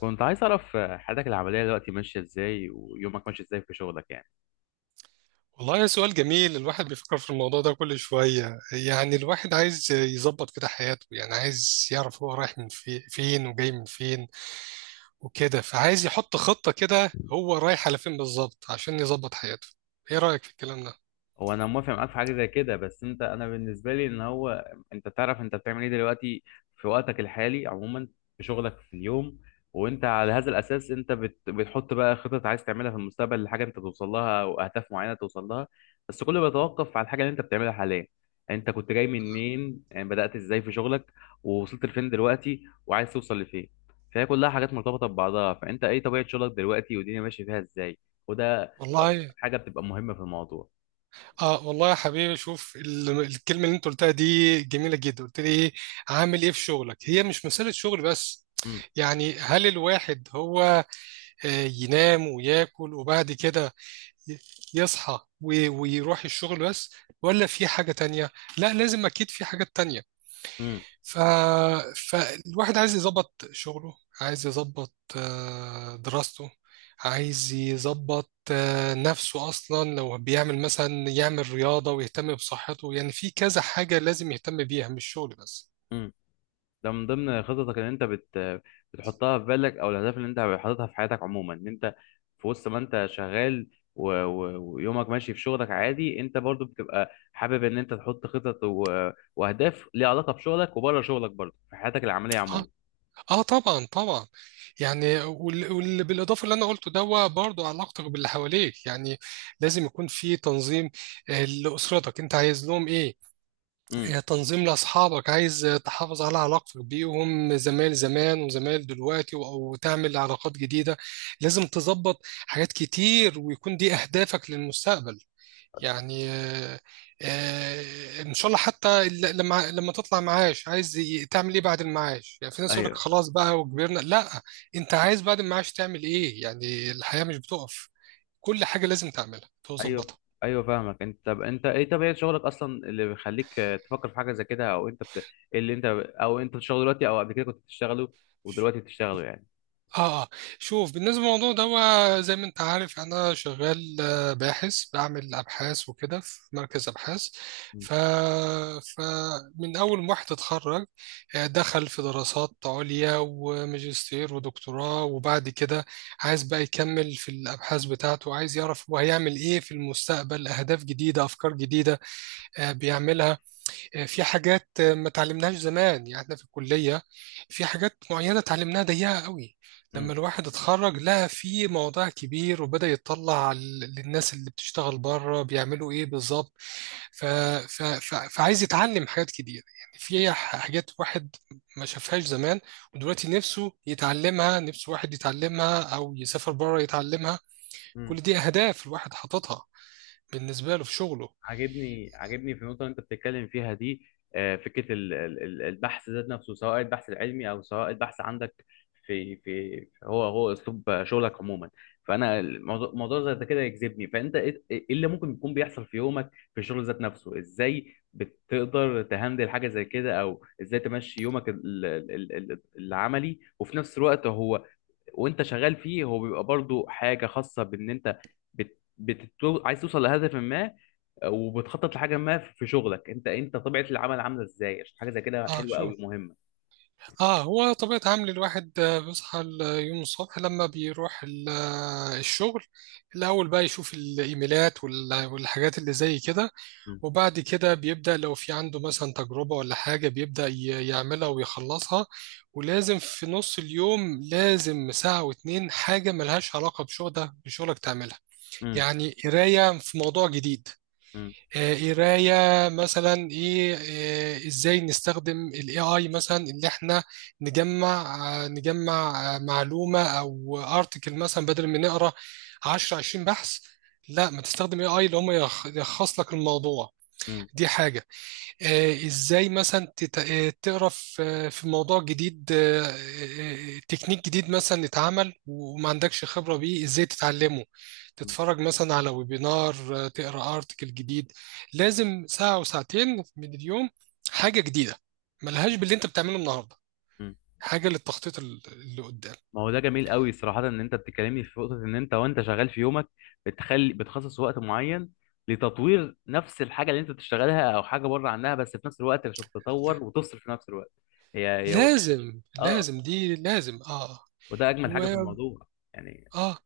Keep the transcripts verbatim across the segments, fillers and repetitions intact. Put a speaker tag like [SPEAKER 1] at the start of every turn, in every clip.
[SPEAKER 1] كنت عايز أعرف حياتك العملية دلوقتي ماشية إزاي، ويومك ماشي إزاي في شغلك يعني؟
[SPEAKER 2] والله سؤال جميل. الواحد بيفكر في الموضوع ده كل شوية، يعني الواحد عايز يظبط كده حياته، يعني عايز يعرف هو رايح من في فين وجاي من فين وكده، فعايز يحط خطة كده هو رايح على فين بالظبط عشان يظبط حياته. ايه رأيك في الكلام ده؟
[SPEAKER 1] هو انا موافق معاك في حاجه زي كده، بس انت، انا بالنسبه لي ان هو انت تعرف انت بتعمل ايه دلوقتي في وقتك الحالي عموما، في شغلك في اليوم. وانت على هذا الاساس انت بت... بتحط بقى خطط عايز تعملها في المستقبل لحاجه انت توصل لها، او اهداف معينه توصل لها. بس كله بيتوقف على الحاجه اللي انت بتعملها حاليا. انت كنت جاي منين؟ يعني بدات ازاي في شغلك؟ ووصلت لفين دلوقتي، وعايز توصل لفين؟ فهي كلها حاجات مرتبطه ببعضها. فانت ايه طبيعه شغلك دلوقتي، والدنيا ماشيه فيها ازاي؟ وده اكتر
[SPEAKER 2] والله
[SPEAKER 1] حاجه بتبقى مهمه في الموضوع.
[SPEAKER 2] اه، والله يا حبيبي، شوف ال- الكلمة اللي انت قلتها دي جميلة جدا. قلت لي ايه؟ عامل ايه في شغلك؟ هي مش مسألة شغل بس، يعني هل الواحد هو آه، ينام وياكل وبعد كده يصحى وي- ويروح الشغل بس، ولا في حاجة تانية؟ لا، لازم أكيد في حاجات تانية.
[SPEAKER 1] امم.
[SPEAKER 2] ف... فالواحد عايز يظبط شغله، عايز يظبط آه، دراسته، عايز يظبط آه، نفسه أصلا، لو بيعمل مثلا يعمل رياضة ويهتم بصحته. يعني في كذا حاجة لازم يهتم بيها، مش شغل بس.
[SPEAKER 1] امم. ده من ضمن خططك ان انت بت بتحطها في بالك، او الاهداف اللي انت حاططها في حياتك عموما، ان انت في وسط ما انت شغال و... و... ويومك ماشي في شغلك عادي، انت برضو بتبقى حابب ان انت تحط خطط و... واهداف ليها علاقه بشغلك وبره شغلك برضو في حياتك العمليه عموما.
[SPEAKER 2] آه. اه، طبعا طبعا. يعني وال- واللي بالاضافه اللي انا قلته ده، هو برضه علاقتك باللي حواليك، يعني لازم يكون في تنظيم، آه، لاسرتك انت عايز لهم ايه،
[SPEAKER 1] امم.
[SPEAKER 2] آه، تنظيم لاصحابك، عايز آه، تحافظ على علاقتك بيهم، زمايل زمان وزمايل دلوقتي و- او تعمل علاقات جديده. لازم تظبط حاجات كتير، ويكون دي اهدافك للمستقبل. يعني آه، آه، ان شاء الله حتى ال- لما لما تطلع معاش، عايز ي- تعمل ايه بعد المعاش؟ يعني في ناس يقول لك
[SPEAKER 1] ايوه.
[SPEAKER 2] خلاص بقى وكبرنا. لا، انت عايز بعد المعاش تعمل ايه؟ يعني الحياة مش بتقف. كل حاجة لازم تعملها
[SPEAKER 1] ايوه.
[SPEAKER 2] تظبطها.
[SPEAKER 1] ايوه فاهمك. انت طب انت ايه طبيعه شغلك اصلا اللي بيخليك آه، تفكر في حاجه زي كده، او انت بت... إيه اللي انت او انت بتشتغل دلوقتي، او قبل كده كنت بتشتغله ودلوقتي بتشتغله يعني؟
[SPEAKER 2] اه اه، شوف، بالنسبه للموضوع ده، هو زي ما انت عارف، يعني انا شغال آه، باحث، بعمل ابحاث وكده في مركز ابحاث. ف فمن اول ما واحد اتخرج، آه، دخل في دراسات عليا وماجستير ودكتوراه، وبعد كده عايز بقى يكمل في الابحاث بتاعته، عايز يعرف هو هيعمل ايه في المستقبل، اهداف جديده، افكار جديده، آه، بيعملها. آه، في حاجات ما اتعلمناهاش زمان، يعني احنا في الكلية في حاجات معينة اتعلمناها ضيقة قوي.
[SPEAKER 1] امم.
[SPEAKER 2] لما الواحد اتخرج لقى في موضوع كبير، وبدأ يطلع ال- للناس اللي بتشتغل بره بيعملوا ايه بالظبط. ف... ف... ف... فعايز يتعلم حاجات كتير، يعني في ح- حاجات واحد ما شافهاش زمان، ودلوقتي نفسه يتعلمها، نفسه واحد يتعلمها او يسافر بره يتعلمها. كل
[SPEAKER 1] امم.
[SPEAKER 2] دي اهداف الواحد حاططها بالنسبة له في شغله.
[SPEAKER 1] عاجبني عاجبني في النقطة اللي أنت بتتكلم فيها دي. آه، فكرة ال- ال- ال- البحث ذات نفسه، سواء البحث العلمي أو سواء البحث عندك في في هو هو أسلوب شغلك عموما. فأنا الموضوع موضوع زي ده كده يجذبني. فأنت إيه؟ إيه إيه اللي ممكن يكون بيحصل في يومك في الشغل ذات نفسه؟ إزاي بتقدر تهندل حاجة زي كده، أو إزاي تمشي يومك ال- ال- ال- ال- العملي؟ وفي نفس الوقت هو وانت شغال فيه، هو بيبقى برضو حاجه خاصه بان انت بت... بتتو... عايز توصل لهدف ما، وبتخطط لحاجه ما في شغلك. انت انت طبيعه العمل عامله ازاي؟ عشان حاجه زي كده
[SPEAKER 2] اه،
[SPEAKER 1] حلوه قوي
[SPEAKER 2] شوف،
[SPEAKER 1] مهمه.
[SPEAKER 2] اه، هو طبيعة عمل الواحد، آه، بيصحى اليوم الصبح لما بيروح ال- آه، الشغل، الأول بقى يشوف الإيميلات وال- والحاجات اللي زي كده،
[SPEAKER 1] مم.
[SPEAKER 2] وبعد كده بيبدأ لو في عنده مثلا تجربة ولا حاجة، بيبدأ ي- يعملها ويخلصها. ولازم في نص اليوم، لازم ساعة واتنين حاجة ملهاش علاقة بشغلك بشغلك تعملها.
[SPEAKER 1] مم.
[SPEAKER 2] يعني قراية في موضوع جديد،
[SPEAKER 1] مم.
[SPEAKER 2] آه، قرايه مثلا ايه. آه، ازاي نستخدم الاي اي مثلا، اللي احنا نجمع آه، نجمع آه، معلومه او ارتكل، مثلا بدل ما نقرا عشرة عشرين بحث، لا، ما تستخدم اي اي اللي هم يلخ- يلخص لك الموضوع.
[SPEAKER 1] مم.
[SPEAKER 2] دي حاجه. آه، ازاي مثلا تت- آه، تقرا في آه، في موضوع جديد، آه، آه، آه، تكنيك جديد مثلا اتعمل وما عندكش خبرة بيه، ازاي تتعلمه.
[SPEAKER 1] مم.
[SPEAKER 2] تتفرج مثلا على ويبينار، آه، تقرا ارتكل جديد. لازم ساعة وساعتين من اليوم حاجة جديدة ملهاش باللي انت بتعمله النهاردة،
[SPEAKER 1] مم.
[SPEAKER 2] حاجة للتخطيط ال- اللي قدام.
[SPEAKER 1] ما هو ده جميل قوي صراحه، ان انت بتتكلمني في نقطه ان انت وانت شغال في يومك بتخلي بتخصص وقت معين لتطوير نفس الحاجه اللي انت بتشتغلها او حاجه بره عنها، بس في نفس الوقت عشان تتطور وتفصل في نفس الوقت. هي هي
[SPEAKER 2] لازم
[SPEAKER 1] اه،
[SPEAKER 2] لازم دي، لازم، اه.
[SPEAKER 1] وده اجمل حاجه في
[SPEAKER 2] و
[SPEAKER 1] الموضوع يعني.
[SPEAKER 2] اه،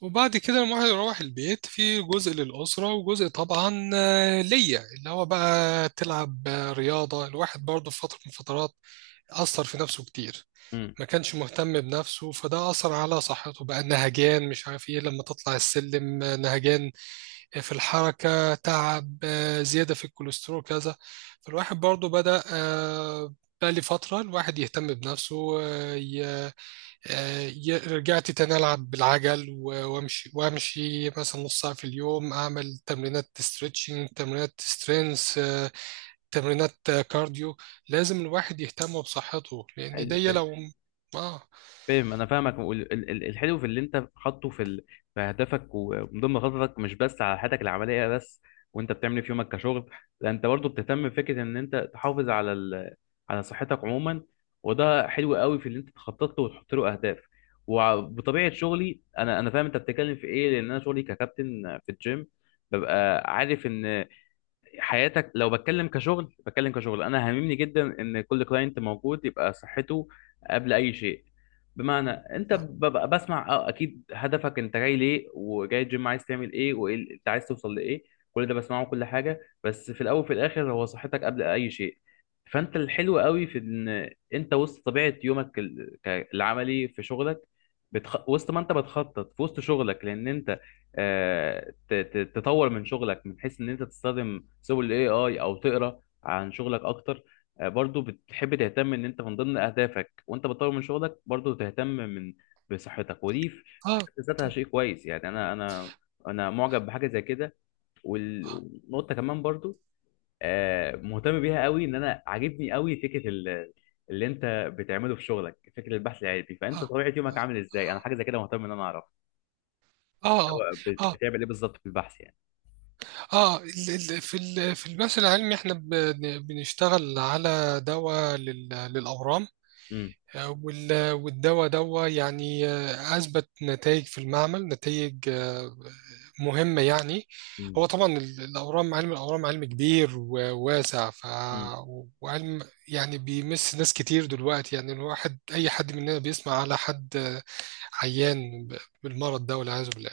[SPEAKER 2] وبعد كده لما الواحد يروح البيت، في جزء للأسرة، وجزء طبعا آه، ليا، اللي هو بقى تلعب آه، رياضة. الواحد برضه في فترة من الفترات أثر في نفسه كتير، ما كانش مهتم بنفسه، فده أثر على صحته، بقى نهجان مش عارف إيه، لما تطلع السلم آه، نهجان، آه، في الحركة تعب، آه، زيادة في الكوليسترول كذا. فالواحد برضه بدأ آه، بقى لي فترة الواحد يهتم بنفسه، آه، ي- رجعت تاني ألعب بالعجل و- وأمشي وأمشي مثلا نص ساعة في اليوم، أعمل تمرينات ستريتشنج، تمرينات سترينث، تمرينات آه، كارديو. لازم الواحد يهتم بصحته، لأن
[SPEAKER 1] حلو.
[SPEAKER 2] دي
[SPEAKER 1] حلو.
[SPEAKER 2] لو آه.
[SPEAKER 1] فاهم، انا فاهمك. وال- ال- ال- الحلو في اللي انت حاطه في ال- في هدفك، ومن ضمن خططك مش بس على حياتك العمليه بس. وانت بتعمل إيه في يومك كشغل؟ لا، انت برضه بتهتم بفكره ان انت تحافظ على ال... على صحتك عموما. وده حلو قوي في اللي انت تخطط له وتحط له اهداف. وبطبيعه شغلي، انا انا فاهم انت بتتكلم في ايه، لان انا شغلي ككابتن في الجيم ببقى عارف ان حياتك، لو بتكلم كشغل بتكلم كشغل، انا هاممني جدا ان كل كلاينت موجود يبقى صحته قبل اي شيء. بمعنى انت
[SPEAKER 2] آه
[SPEAKER 1] ببقى بسمع اه اكيد هدفك، انت جاي ليه وجاي الجيم عايز تعمل ايه، وايه ال- انت عايز توصل لايه. كل ده بسمعه كل حاجه، بس في الاول وفي الاخر هو صحتك قبل اي شيء. فانت الحلو قوي في ان انت وسط طبيعه يومك ال- ك- العملي في شغلك، بتخ... وسط ما انت بتخطط في وسط شغلك، لان انت آه، ت- ت- تطور من شغلك، من حيث ان انت تستخدم سبل الاي اي، او تقرا عن شغلك اكتر. آه، برضو بتحب تهتم ان انت من ضمن اهدافك، وانت بتطور من شغلك برضو تهتم من بصحتك. ودي في في
[SPEAKER 2] آه
[SPEAKER 1] حد ذاتها
[SPEAKER 2] طب،
[SPEAKER 1] شيء كويس يعني. انا انا انا معجب بحاجه زي كده، وال- والنقطه كمان برضو آه، مهتم بيها قوي، ان انا عاجبني قوي فكره ال- اللي انت بتعمله في شغلك، فكره البحث العلمي. فانت
[SPEAKER 2] آه
[SPEAKER 1] طبيعه يومك عامل ازاي؟ انا حاجه زي كده مهتم ان انا اعرف
[SPEAKER 2] آه آه
[SPEAKER 1] هو بت-
[SPEAKER 2] آه
[SPEAKER 1] بتعمل ايه بالظبط في البحث يعني؟
[SPEAKER 2] آه، ال- ال- في ال- في البحث العلمي إحنا بن- بنشتغل على دواء لل- للأورام، وال- والدواء دوا، يعني آه، أثبت نتائج في المعمل، نتائج آه، مهمة يعني.
[SPEAKER 1] امم.
[SPEAKER 2] هو طبعا ال- الأورام، علم الأورام علم كبير وواسع. ف...
[SPEAKER 1] مم.
[SPEAKER 2] وعلم يعني بيمس ناس كتير دلوقتي، يعني الواحد، أي حد مننا بيسمع على حد آه، عيان ب- بالمرض ده والعياذ بالله.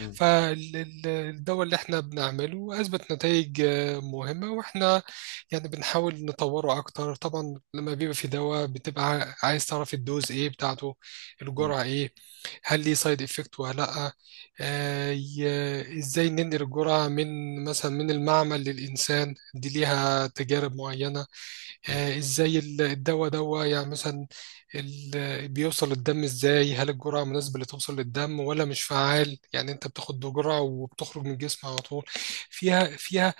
[SPEAKER 1] مم.
[SPEAKER 2] فالدواء اللي احنا بنعمله أثبت نتائج آه، مهمة، واحنا يعني بنحاول نطوره أكتر. طبعا لما بيبقى في دواء، بتبقى عايز تعرف الدوز إيه بتاعته،
[SPEAKER 1] مم.
[SPEAKER 2] الجرعة إيه، هل ليه سايد إفكت ولا لأ، آه، ي- إزاي ننقل الجرعة من مثلا من المعمل للإنسان، دي ليها تجارب معينة.
[SPEAKER 1] مم.
[SPEAKER 2] آه، ازاي ال- الدواء دوا، يعني مثلا ال- بيوصل الدم ازاي، هل الجرعة مناسبة اللي توصل للدم، ولا مش فعال، يعني انت بتاخد جرعة وبتخرج من الجسم على طول. فيها فيها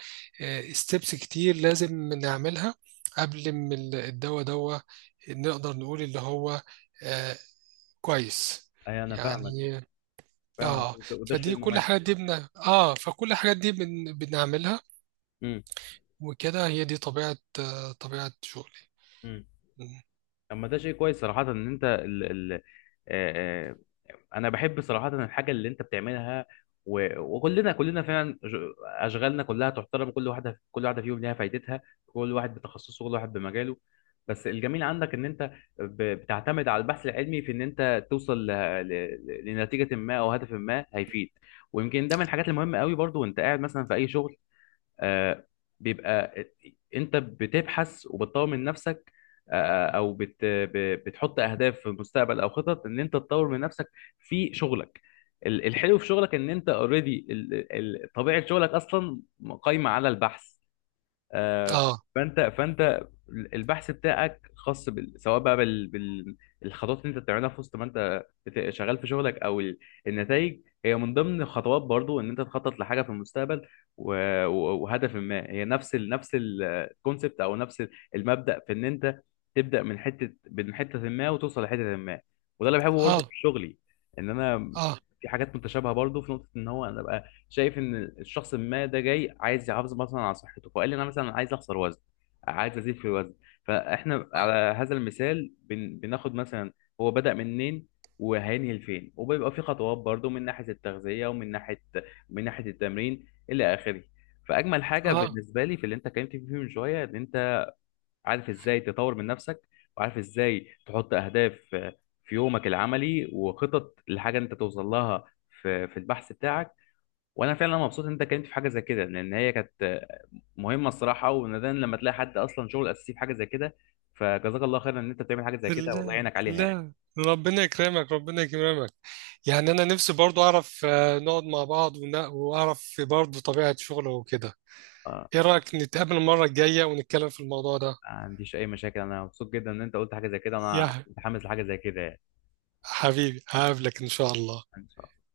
[SPEAKER 2] ستيبس كتير لازم نعملها قبل ما ال- الدواء دوا نقدر نقول اللي هو آه، كويس
[SPEAKER 1] اي، انا فاهمك.
[SPEAKER 2] يعني.
[SPEAKER 1] فاهمك.
[SPEAKER 2] اه،
[SPEAKER 1] وده وده شيء
[SPEAKER 2] فدي كل
[SPEAKER 1] مميز.
[SPEAKER 2] حاجة دي بن... اه فكل الحاجات دي بن... بنعملها،
[SPEAKER 1] مم.
[SPEAKER 2] وكده هي دي طبيعة آه، طبيعة شغلي.
[SPEAKER 1] مم. طب، ما ده شيء كويس صراحة، ان انت ال... ال... آه... آه، انا بحب صراحة الحاجة اللي انت بتعملها. و... وكلنا كلنا فعلا ج- اشغالنا كلها تحترم، كل واحدة كل واحدة فيهم ليها فايدتها. كل واحد بتخصصه، كل واحد بمجاله. بس الجميل عندك ان انت ب... بتعتمد على البحث العلمي في ان انت توصل ل... ل... لنتيجة ما، او هدف ما هيفيد. ويمكن ده من الحاجات المهمة قوي برضو، وانت قاعد مثلا في اي شغل، آه، بيبقى انت بتبحث وبتطور من نفسك، آه، آه، او بت ب- بتحط اهداف في المستقبل، او خطط ان انت تطور من نفسك في شغلك. ال- الحلو في شغلك ان انت اوريدي طبيعة شغلك اصلا قايمة على البحث. آه،
[SPEAKER 2] اه
[SPEAKER 1] فانت فانت البحث بتاعك خاص بال... سواء بقى بال... بال... الخطوات اللي انت بتعملها في وسط ما انت بت- شغال في شغلك، او ال- النتائج هي من ضمن خطوات برضو ان انت تخطط لحاجه في المستقبل و... و- وهدف ما. هي نفس ال... نفس الكونسبت، او نفس ال- المبدأ في ان انت تبدأ من حته من حته ما، وتوصل لحته ما. وده اللي بحبه برضو في
[SPEAKER 2] اه
[SPEAKER 1] شغلي، ان انا
[SPEAKER 2] اه
[SPEAKER 1] في حاجات متشابهه برضو في نقطه، ان هو انا أبقى شايف ان الشخص ما ده جاي عايز يحافظ مثلا على صحته، فقال لي انا مثلا عايز اخسر وزن، عايز ازيد في الوزن. فاحنا على هذا المثال بن... بناخد مثلا هو بدأ منين وهينهي لفين، وبيبقى في خطوات برضو من ناحية التغذية، ومن ناحية من ناحية التمرين إلى آخره. فأجمل حاجة
[SPEAKER 2] اه
[SPEAKER 1] بالنسبة لي في اللي أنت اتكلمت فيه من شوية، إن أنت عارف إزاي تطور من نفسك، وعارف إزاي تحط أهداف في يومك العملي، وخطط لحاجة أنت توصل لها في في البحث بتاعك. وانا فعلا مبسوط ان انت اتكلمت في حاجه زي كده، لان هي كانت مهمه الصراحه، ونادرا لما تلاقي حد اصلا شغل اساسي في حاجه زي كده. فجزاك الله خيرا ان انت بتعمل حاجه زي كده، والله
[SPEAKER 2] لا
[SPEAKER 1] يعينك عليها يعني.
[SPEAKER 2] لا ربنا يكرمك ربنا يكرمك. يعني انا نفسي برضو اعرف، آه، نقعد مع بعض ون- واعرف في برضو طبيعة شغله وكده.
[SPEAKER 1] اه،
[SPEAKER 2] ايه رأيك نتقابل المرة الجاية ونتكلم في الموضوع ده؟
[SPEAKER 1] ما عنديش اي مشاكل، انا مبسوط جدا ان انت قلت حاجه زي كده، انا
[SPEAKER 2] يا
[SPEAKER 1] متحمس لحاجه زي كده يعني.
[SPEAKER 2] حبيبي، هقابلك ان شاء الله.
[SPEAKER 1] ان شاء الله.